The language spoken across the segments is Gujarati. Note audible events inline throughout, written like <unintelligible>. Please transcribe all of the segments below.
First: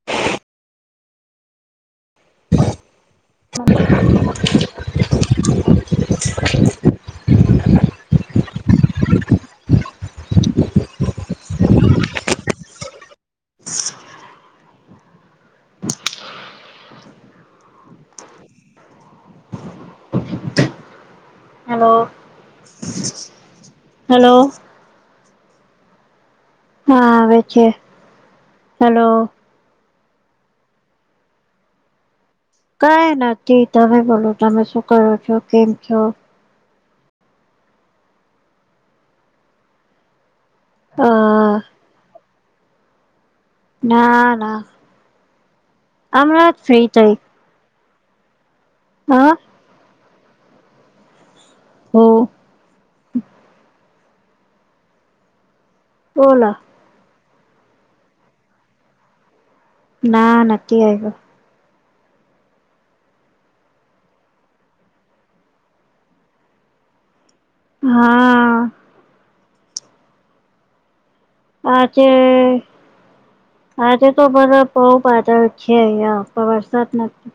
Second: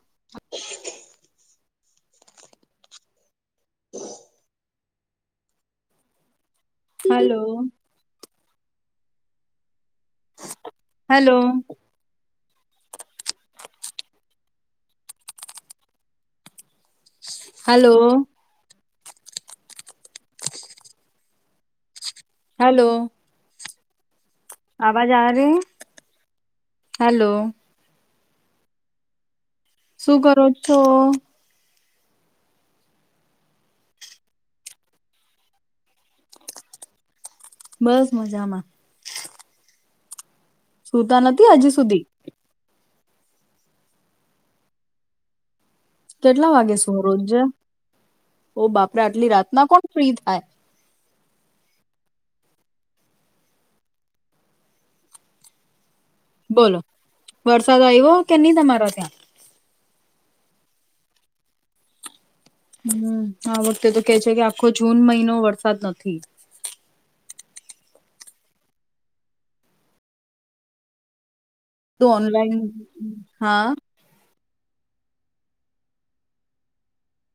હ <inaudible> હ <inaudible> <inaudible> hello hello hello hello hello અવાજ આવે છે હા આવે છે હલો શું કરો છો કઈ નથી તમે બોલો તમે શું કરો છો કેમ છો બસ મજામાં અ સુતા નથી હજુ સુધી ના ના કેટલા હમણાં જ વાગે ફ્રી સુુંવો થઈ રોજજ ઓ હા બાપરેઆટલી રાતના કોણ ફ્રી ટાઈમ હું ઓલા બોલો વરસાદ આવ્યો કે નહી તમારા ત્યાં ના નથીકી આવ ગ હમ આ વખતે તો કે છે કે આખો જૂન મહિનો વરસાદ નથી હા તો આજે ઓનલાઈન હા આજે તો બરાબ બહ પાતળ છે વરસાદ નથી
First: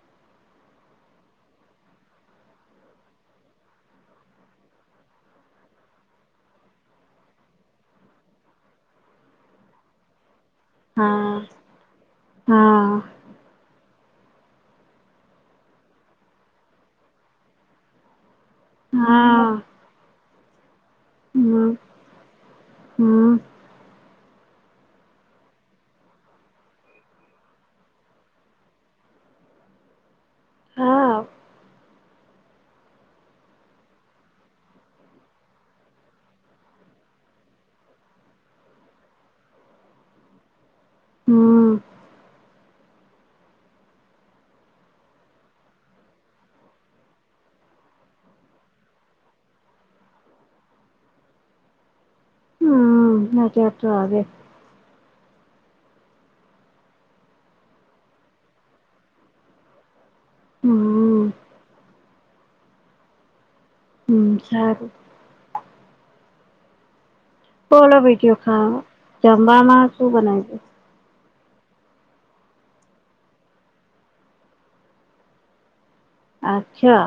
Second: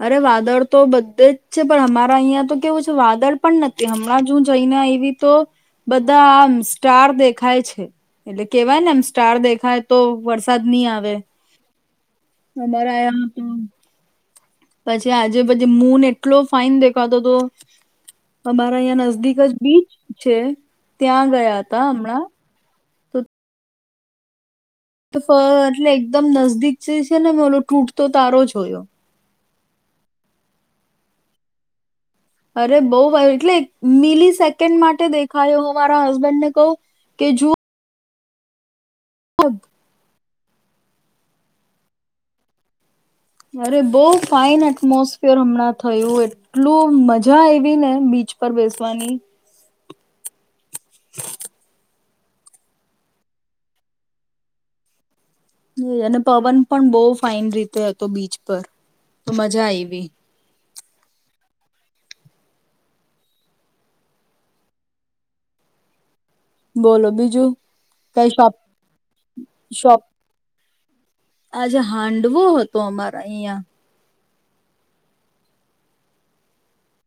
અરે વાદળ તો બધે જ છે પણ અમારા અહિયાં તો કેવું છે વાદળ પણ નથી હમણાં જો જઈને એવી તો બધા આમ સ્ટાર દેખાય છે એટલે કેવાય ને આમ સ્ટાર દેખાય તો વરસાદ વસાદ નહી આવે હા હા અમારા આ પછી આજે પછી મૂન એટલો ફાઈન દેખાતો હતો અમારા હં નજદીક જ હા બીચ છે ત્યાં ગયા હમ હતા હમણાં તો હમ એટલે એકદમ નજદીક જે છે ને ઓલો તૂટતો તારો જયો હા અરે બઉ વા એટલે મિલી સેકન્ડ માટે દેખાયો હો મારા હસબેન્ડ ને કહ કે જોુ હબ હમ અરે બહ ફાઈન એટમોસફિયર હમણાં થયું એટલું મજા એ ને બીચ પર બેસવાની હમ ના ચટ આગે હ અને પવન પણ બહ ફઇન રીતે હતો બીચ પર તો મજા આવી હમ હમ સારું બોલો બી બોલો ભીઠયો ખા જમવામાં શોપ શું બનાવે છે આજે હાંડવો હતો અમારા અહં અચ્છા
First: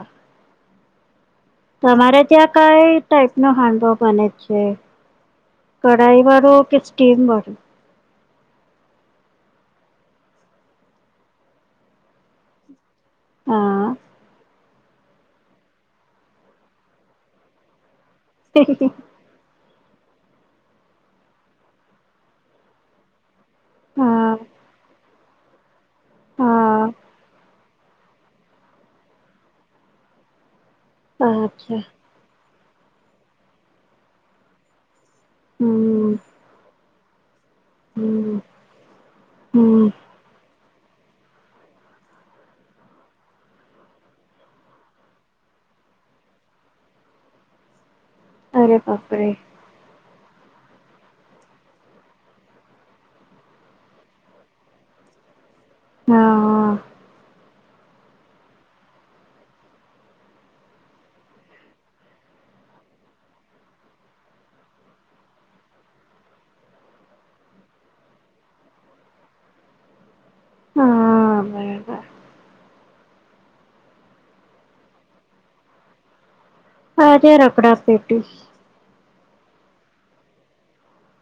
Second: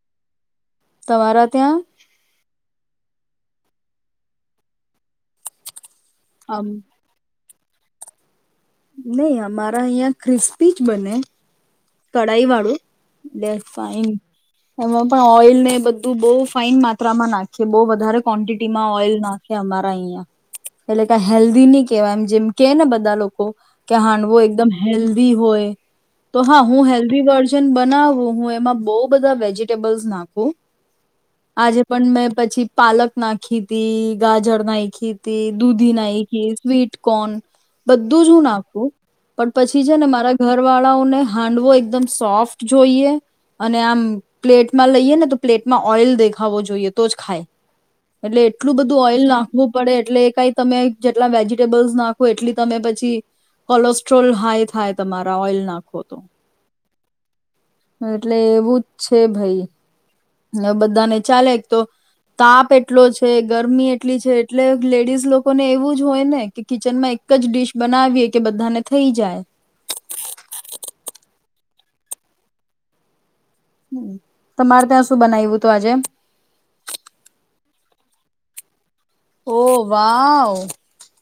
તમારાા તમારે ત્યાં કઈ ટાઈપ નો હેન્ડબપ બને છે કઢાઈ આમ વાળું કે સ્ટીમ વાળું નહી અમારા અહિયાં ક્રિસ્પી જ બને કડાાઈ વાળું એસ હા ફાઈન એમાં પણ ઓઈલ ને બધું બઉ ફાઈન માત્રામાં નાખીએ બો વધારે ક્વોન્ટિટી માં ઓઇલ નાખે આમાં અહીંયા એટલે કે હેલ્ધી ની કેવાય એમ જેમ કે ને બધા લોકો. કે હા હાંડવો એકદમ હેલ ભી હોય. તો હા હું હેલ્ધી વર્ઝન બનાવું હું એમાં બો બધા વેજીિટેબલ્સ નાખું. આજે અચ્છા પણ મેં પછી પાલક ના ખી તી ગાજર નાયખી. તે હમ દૂધીના એ કે સ્વીટ. કોણ? બધું જ હમ હું નાખું હ પણ પછી હમ છે ને મારા ઘર વાળાઓને હાંડવો એકદમ સોફ્ટ જોઈએ અને આમ પ્લેટમાં લઈએ ને તો પ્લેટમાં ઓઈલ દેખાવો જોઈએ તો જ ખાય. એટલે એટલું અરે બધું ઓઇલ બાપરે નાખવું પડે એટલે કઈ તમે જેટલા વેજીિટેબલ્સ નાખો એટલી તમે પછી કોલોસ્ટ્રોલ હાઈ થાય તમારા ઓઇલના. હા હા. એટલે એવું જ છે ભઈ. ને બધાને ચાલે એક તો તાપ એટલો છે ગરમી એટલી છે એટલે લેડીઝ લોકોને એવું જ હોય ને કે કિચનમાં એક જ ડીશ બનાવીએ કે બધાને થઈ જાય. હા <unintelligible> હ તમારે તા શું બનાવ્યું તું આજે હાજાર અપડા પેટી. ઓ વાવ.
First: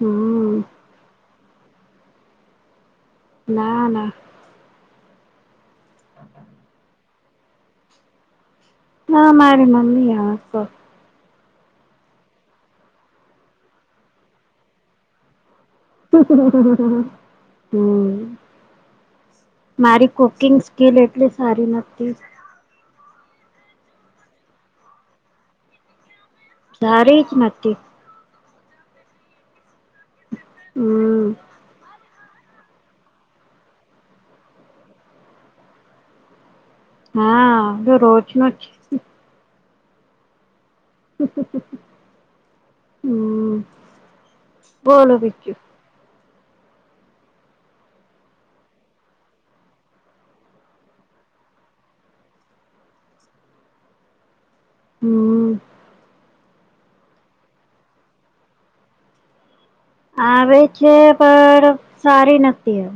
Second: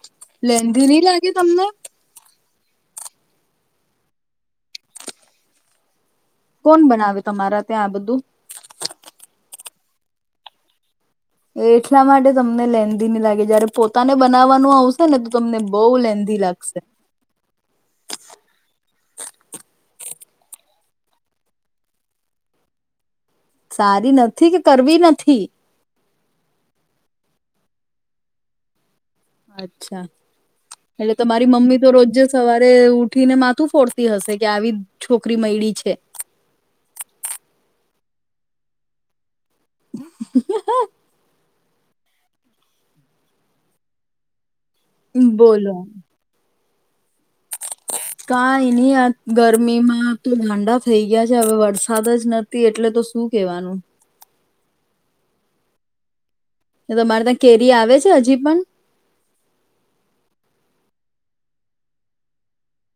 હમ લેંધી નઈ લાયગી તમને ના ના કોણ બનાવે તમારા ત્યાં આ બધું? ના મારી મમીયો તો એટલા માટે તમને લેંધી ની લાગે જયારે પોતાને બનાવવાનું આવશે ને તો તમને બહુ લેન્ધી લાગશે હમ મારી કુકિંગ સ્કીિલ એટલી સારી નથી. સારી નથી કે કરવી નથી. સારી જ નથી અજ અચ્છા એટલે હમ તમારી મમ્મી તો રોજ સવારે ઉઠીને માથું ફોડતી હશે કે આવી છોકરી મયડી છે. હા તો રોજનું જ <inaudible> હમ. બોલો તું બીજું બોલા કઈ નહી ગરમીમાં તો ાંડા થઈ ગયા છે હવે વરસાદ જ નથી એટલે તો શું કેવાનું હમ તમારે ત્યાં કેરી આવે છે હજી પણ આવે છે પણ સારી નથીતી હ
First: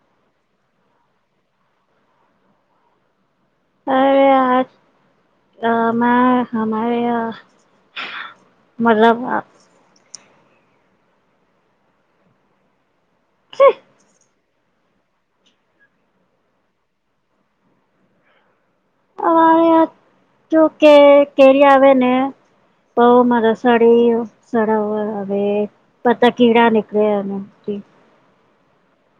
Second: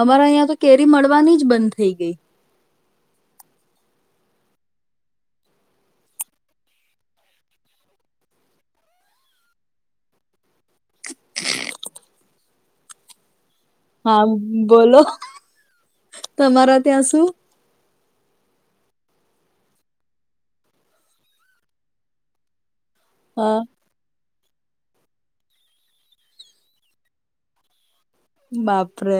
અમારા અહં તો કેરી મળવાની જ બંધ થઇ ગઈ અરે આ હરે મતલબ <inaudible> <inaudible> હા બોલો તમારા ત્યાં સુું અ કે કેરી આવે ને પ હા મારા સાડી સર હવે પતા કેડા નીકળ્યા એથી બાપરે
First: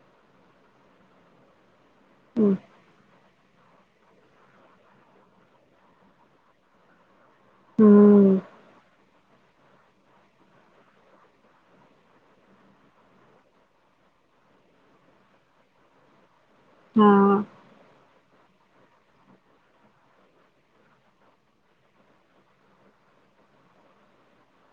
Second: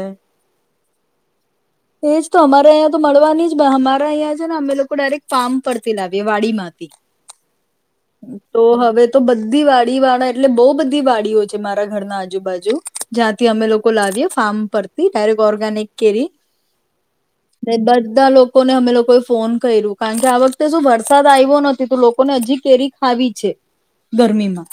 એજ તો હમ અમારે અહીંયા તો મળવાની અમારા અહં છે ને અમે લોકો ડાયરેક્ટ ફાર્મ પરથી લાવીએ વાડી માંથી હમ તો હવે તો બધી વાડી વાળા એટલે બહુ બધી વાડીઓ છે મારા ઘરના આજુબાજુ જ્યાંથી અમે લોકો લાવીએ ફાર્મ પરથી ડાયરેક્ટ ઓર્ગેનિક કેરી હા ને બધા લોકોને અમે લોકોએ ફોન કર્યું કારણ કે આ વખતે શું વરસાદ આવ્યો નથી તો લોકોને હજી કેરી આવી છે ગરમીમાં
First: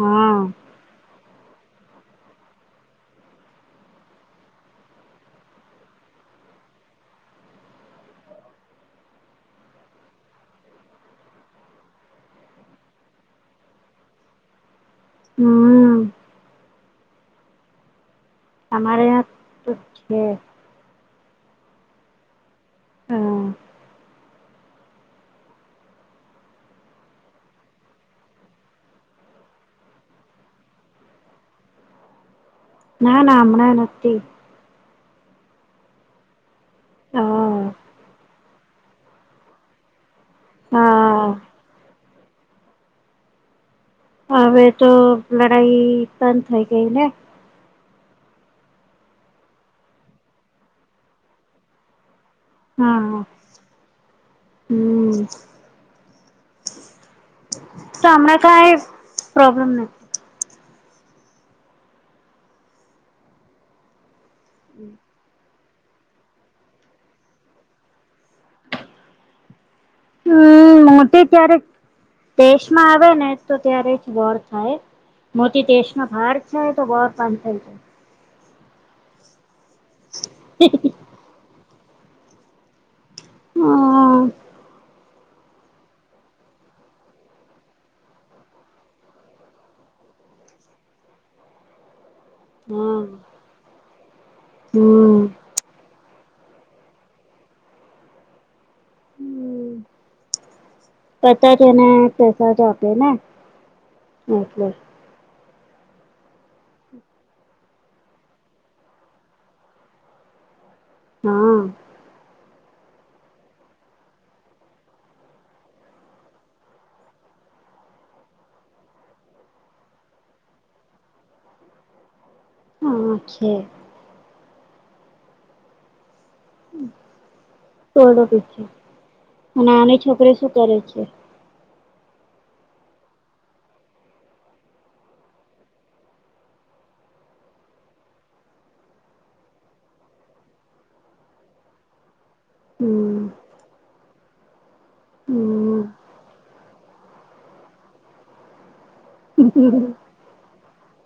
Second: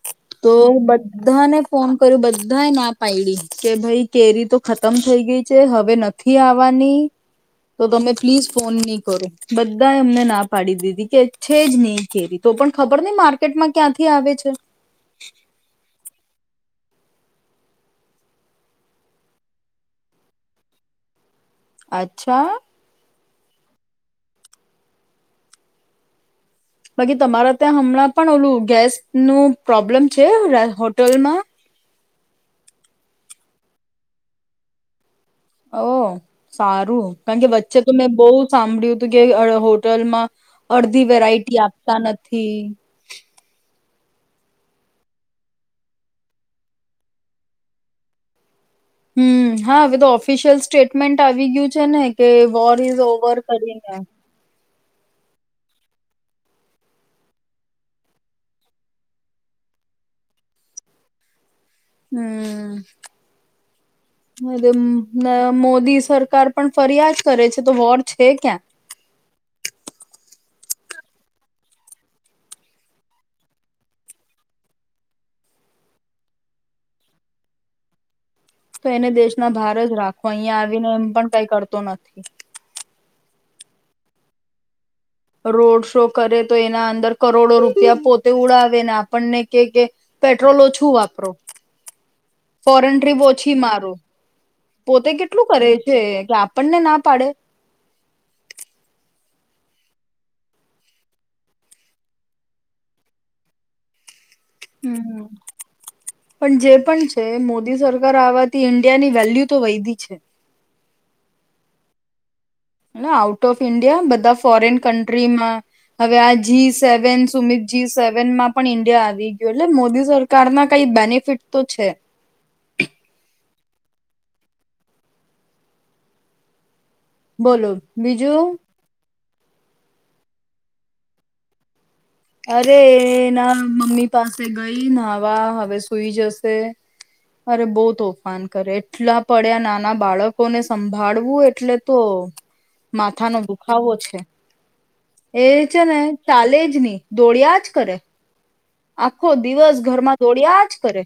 હા તો બ બધાને ફોન કર્યું બધાએ ના પાડી કે ભાઈ કેરી તો ખતમ થઈ ગઈ છે હવે નથી આવવાની તો તમે પ્લીઝ ફોન નહી કરો બધા એ અમને ના પાડી દીધી કે છે જ નહી કેરી તો પણ ખબર નહ માર્કેટમાં ક્યાંથી આવે છે હમ તમામારે ં તો છે અચ્છા હા બાકી તમારા ત્યાં હમણાં પણ ઓલું ગેસ નું પ્રોબ્લમ છે હોટેલમાં ના ના હમણાં નથી હ સારું કારણ કે હા વચ્ચે તો મેં બહુ સાંભળ્યું હતું કે હોટલ માં અડધી હા વેરાયટી આપતા નથી ી હવે તો લડાઈ પણ થઈ ગઈ ને હમ હા હવે તો ઓફિશિયલ સ્ટેટમેન્ટ આવી ગયું છે ને કે બોલ હા ઇઝ ઓવર કરી હમ તમણા કઈ પ્રોબ્લેમ નથી હમ મોદી સરકાર પણ ફરિયા જ કરે છે તો વોર છે ક્યાં હમ મોટી ત્યારે દેશમાં આવે ને તો ત્યારે જ વોર થાય મોટી દેશમાં ભાર થાય તો વોર પાં થઈ જાય તો એને દેશના ભાર રાખો અહંયા આવીને એમ પણ ક કર તો નથી. હા. રોડ શો કરે, તો એના અંદર કરોડો રૂપિયા પોતે ઉડાવે ને, આપણને કે કે, પેટ્રોલો ઓછું વાપરો. ફોરેન હમ ટ્રીપ ઓછી મારો, પોતે હમ કેટલું કરે છે? હ કે, આપણને ના પાડે. હમ, પતા તેને પેસા જ આપે ને. એટલે હમ, હમ. પણ જે પણ છે, મોદી સરકાર આવવાથી ઈન્ડિયાની વેલ્યુ તો વૈધી છે. હા. એટલે આઉટ ઓફ ઈન્ડિયા, બધા ફોરેન કન્ટ્રીમાં હવે આ જી-સેવન સુમિત, જી-સેવનમાં પણ ઈન્ડિયા આવી ગયો, એટલે મોદી સરકારના કઈ બેનિફિટ તો છે. હા, છે. બોલો, ઓરડો બીજું. પીછે અને નાની છોકરી શું કરે છે? અરે, એના મમ્મી પાસે ગઈ નાહવા, હવે સુઈ જશે. અરે, બહુ તોફાન કરે, એટલા પડ્યા. નાના બાળકોને સંભાળવું એટલે તો. હમ માથા નો દુખાવો છે. એ હમ છે ને, ચાલે જ નહીં. દોડ્યા જ કરે. આખો હમ દિવસ ઘરમાં દોડ્યા જ. કરે.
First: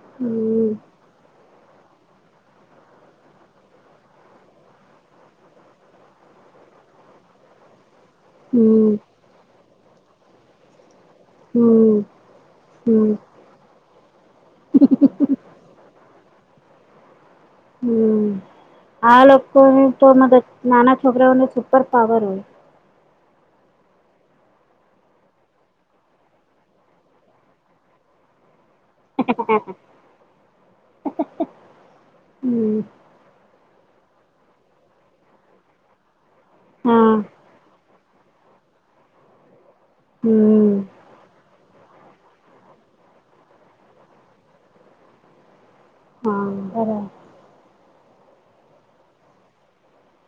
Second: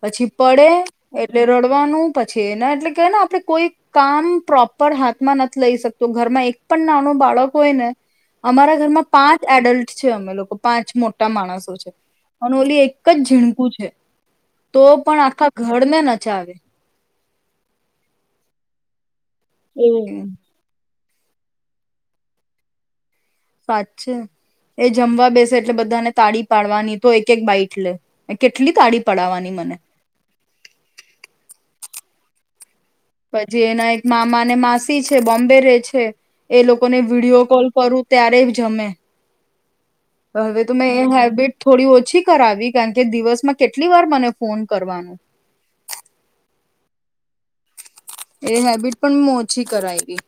પછી હમ પડે એટલે રડવાનું પછીને, એટલે કેય ને, આપણે કોઈ કામ પ્રોપર હાથમાં નથી લઈ શકતો. ઘરમાં એક પણ નાનું બાળક હોય ને, અમારા હમ ઘરમાં પાંચ એડલ્ટ છે. અમે લોકો પાંચ મોટા માણસ. અનોલી એક હમ જ ઝીણકુ છે, તો પણ આખા ઘર ને નચાવે. હા, લોકો એવું કોણ નાના છોકરાઓને સુપરપાવર હોય. વાત છે, એ જમવા બેસે એટલે બધાને તાળી પાડવાની, તો એક એક બાઈટ લે કેટલું કેટલી તાળી પડવાની, મને! હમ. પછી એના એક મામા અનેન માસી છે, બોમ્બે રે છે. એ લોકો ને હા વિડીયો કોલ કરું. ત્યારે જમે. હવે તો હમ મે એ હેબિટ. થોડી ઓછી કરાવી, કારણ કે દિવસમાં કેટલી વાર મને ફોન કરવાનો! હા, બરાબર. એ હેબિટ પણ ઓછી કરાઈ ગઈ.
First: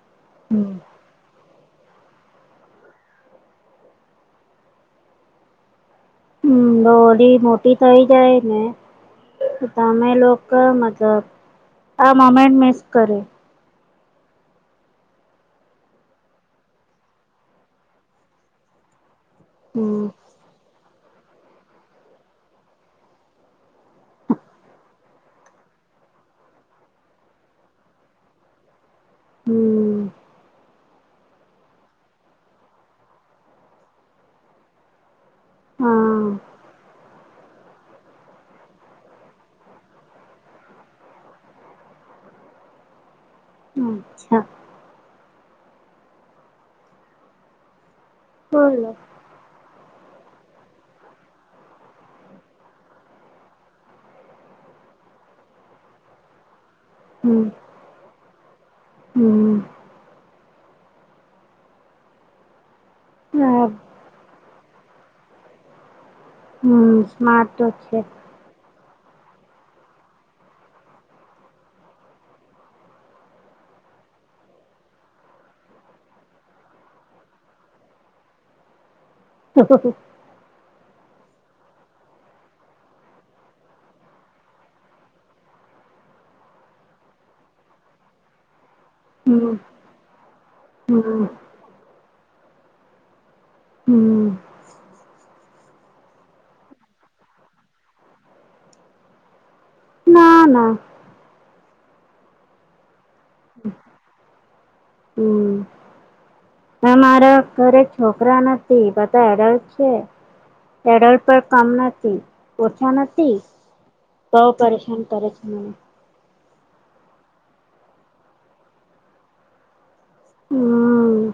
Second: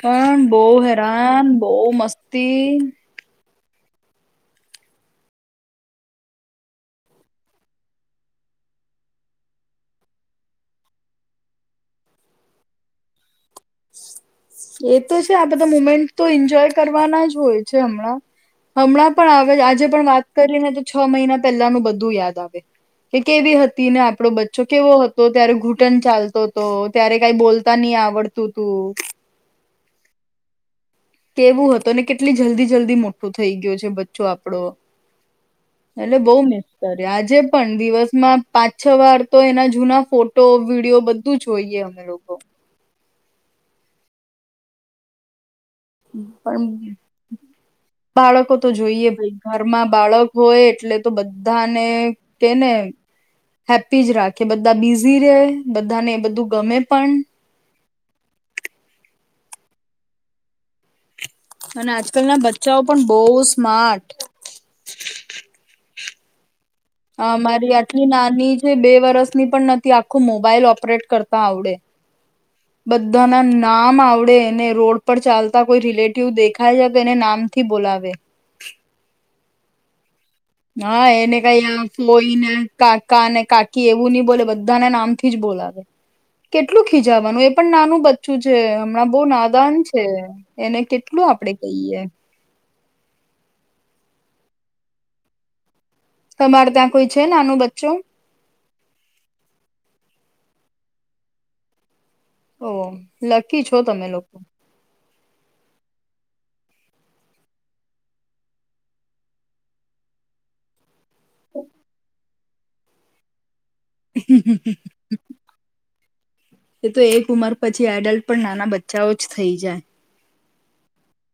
પણ બઉ હમ હેરાન બહુ મસ્તી હમ હોલી મોટી થઈ જાય ને તમે લોકો મતલબ આ મુમેન્ટ મિસ કરે એ તો છે આ બધા મુમેન્ટ તો એન્જોય કરવાના જ હોય છે હમણાં હમણાં પણ આવે આજે હમ પણ વાત કરીને છ મહિના પહેલાનું બધું યાદ આવે કે કેવી હતી ને આપડો બચ્ચો કેવો હતો ત્યારે ઘૂટન ચાલતો હતો ત્યારે કાઈ બોલતા નહી આવડ તો તું હમ્ કેવું હત ને કેટલી જલ્દી જલ્દી મોટું થઈ ગયું છે બચ્ચો આપડો એટલે હા બઉ મિસ્ કર આજે પણ દિવસમાં પાંછ છ વાર તો એના જૂના ફોટો, વિડીયો બધું જોઈએ અમે લોકો. હમ્મ, ચ્છા. પણ બાળકો તો બોલો જોઈએ ભાઈ. ઘરમાં બાળક હોય એટલે તો બધાને કે ને હેપી જ રાખે બધા બિઝી રે બધાને એ બધું ગમે પણ હમ્મ, હમ્મ. અને આજકાલના બચ્ચાઓ પણ બહુ હા સ્માર્ટ. હમ અ સ્માર્ટ તો મારી છે. આટલી નાની છે બે વરષ પણ નથી આખું મોબાઈલ ઓપરેટ કરતા આવડે. બધાના નામ આવડે ને રોડ પર ચાલતા કોઈ રિલેટિવ દેખાય છે કે એને નામથી બોલાવે. હ હ હ હા એને કઈ ફોય ને કાકા ને કાકી એવું નઈ બોલે બધાના નામથી જ બોલાવે કેટલું ખીજાવાનું એ પણ નાનું બચ્ચું છે. આ બો નાદાન છે એને હમ કેટલું આપડે કહીએ. હમ્મ. તમારે ત્યાં કોઈ છે નાનું બચ્ચો? ના ના. ઓ લકી છો તમે લોકો. હમ અમારા ઘરે છોકરા નથી બધા અડલ્ટ છે. એડલ્ટ પન કમ નથી. ઓછા નથી. બવ પરેશાન કરે છે મને. એ તો એક ઉંમર પછી એડલ્ટ પણ નાના બચ્ચાઓ જ થઈ જાય. હમ્મ.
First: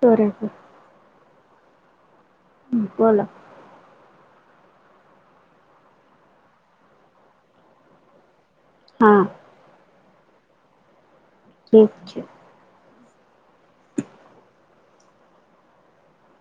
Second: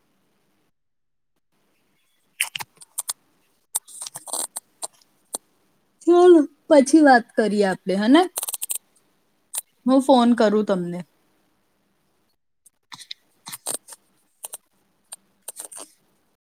તોરે છે. હમ્મ, બોલો. ચલો પછી વાત કરીએ આપડે, હને? હા. હું ફોન કરું તમને. ઠીક છે.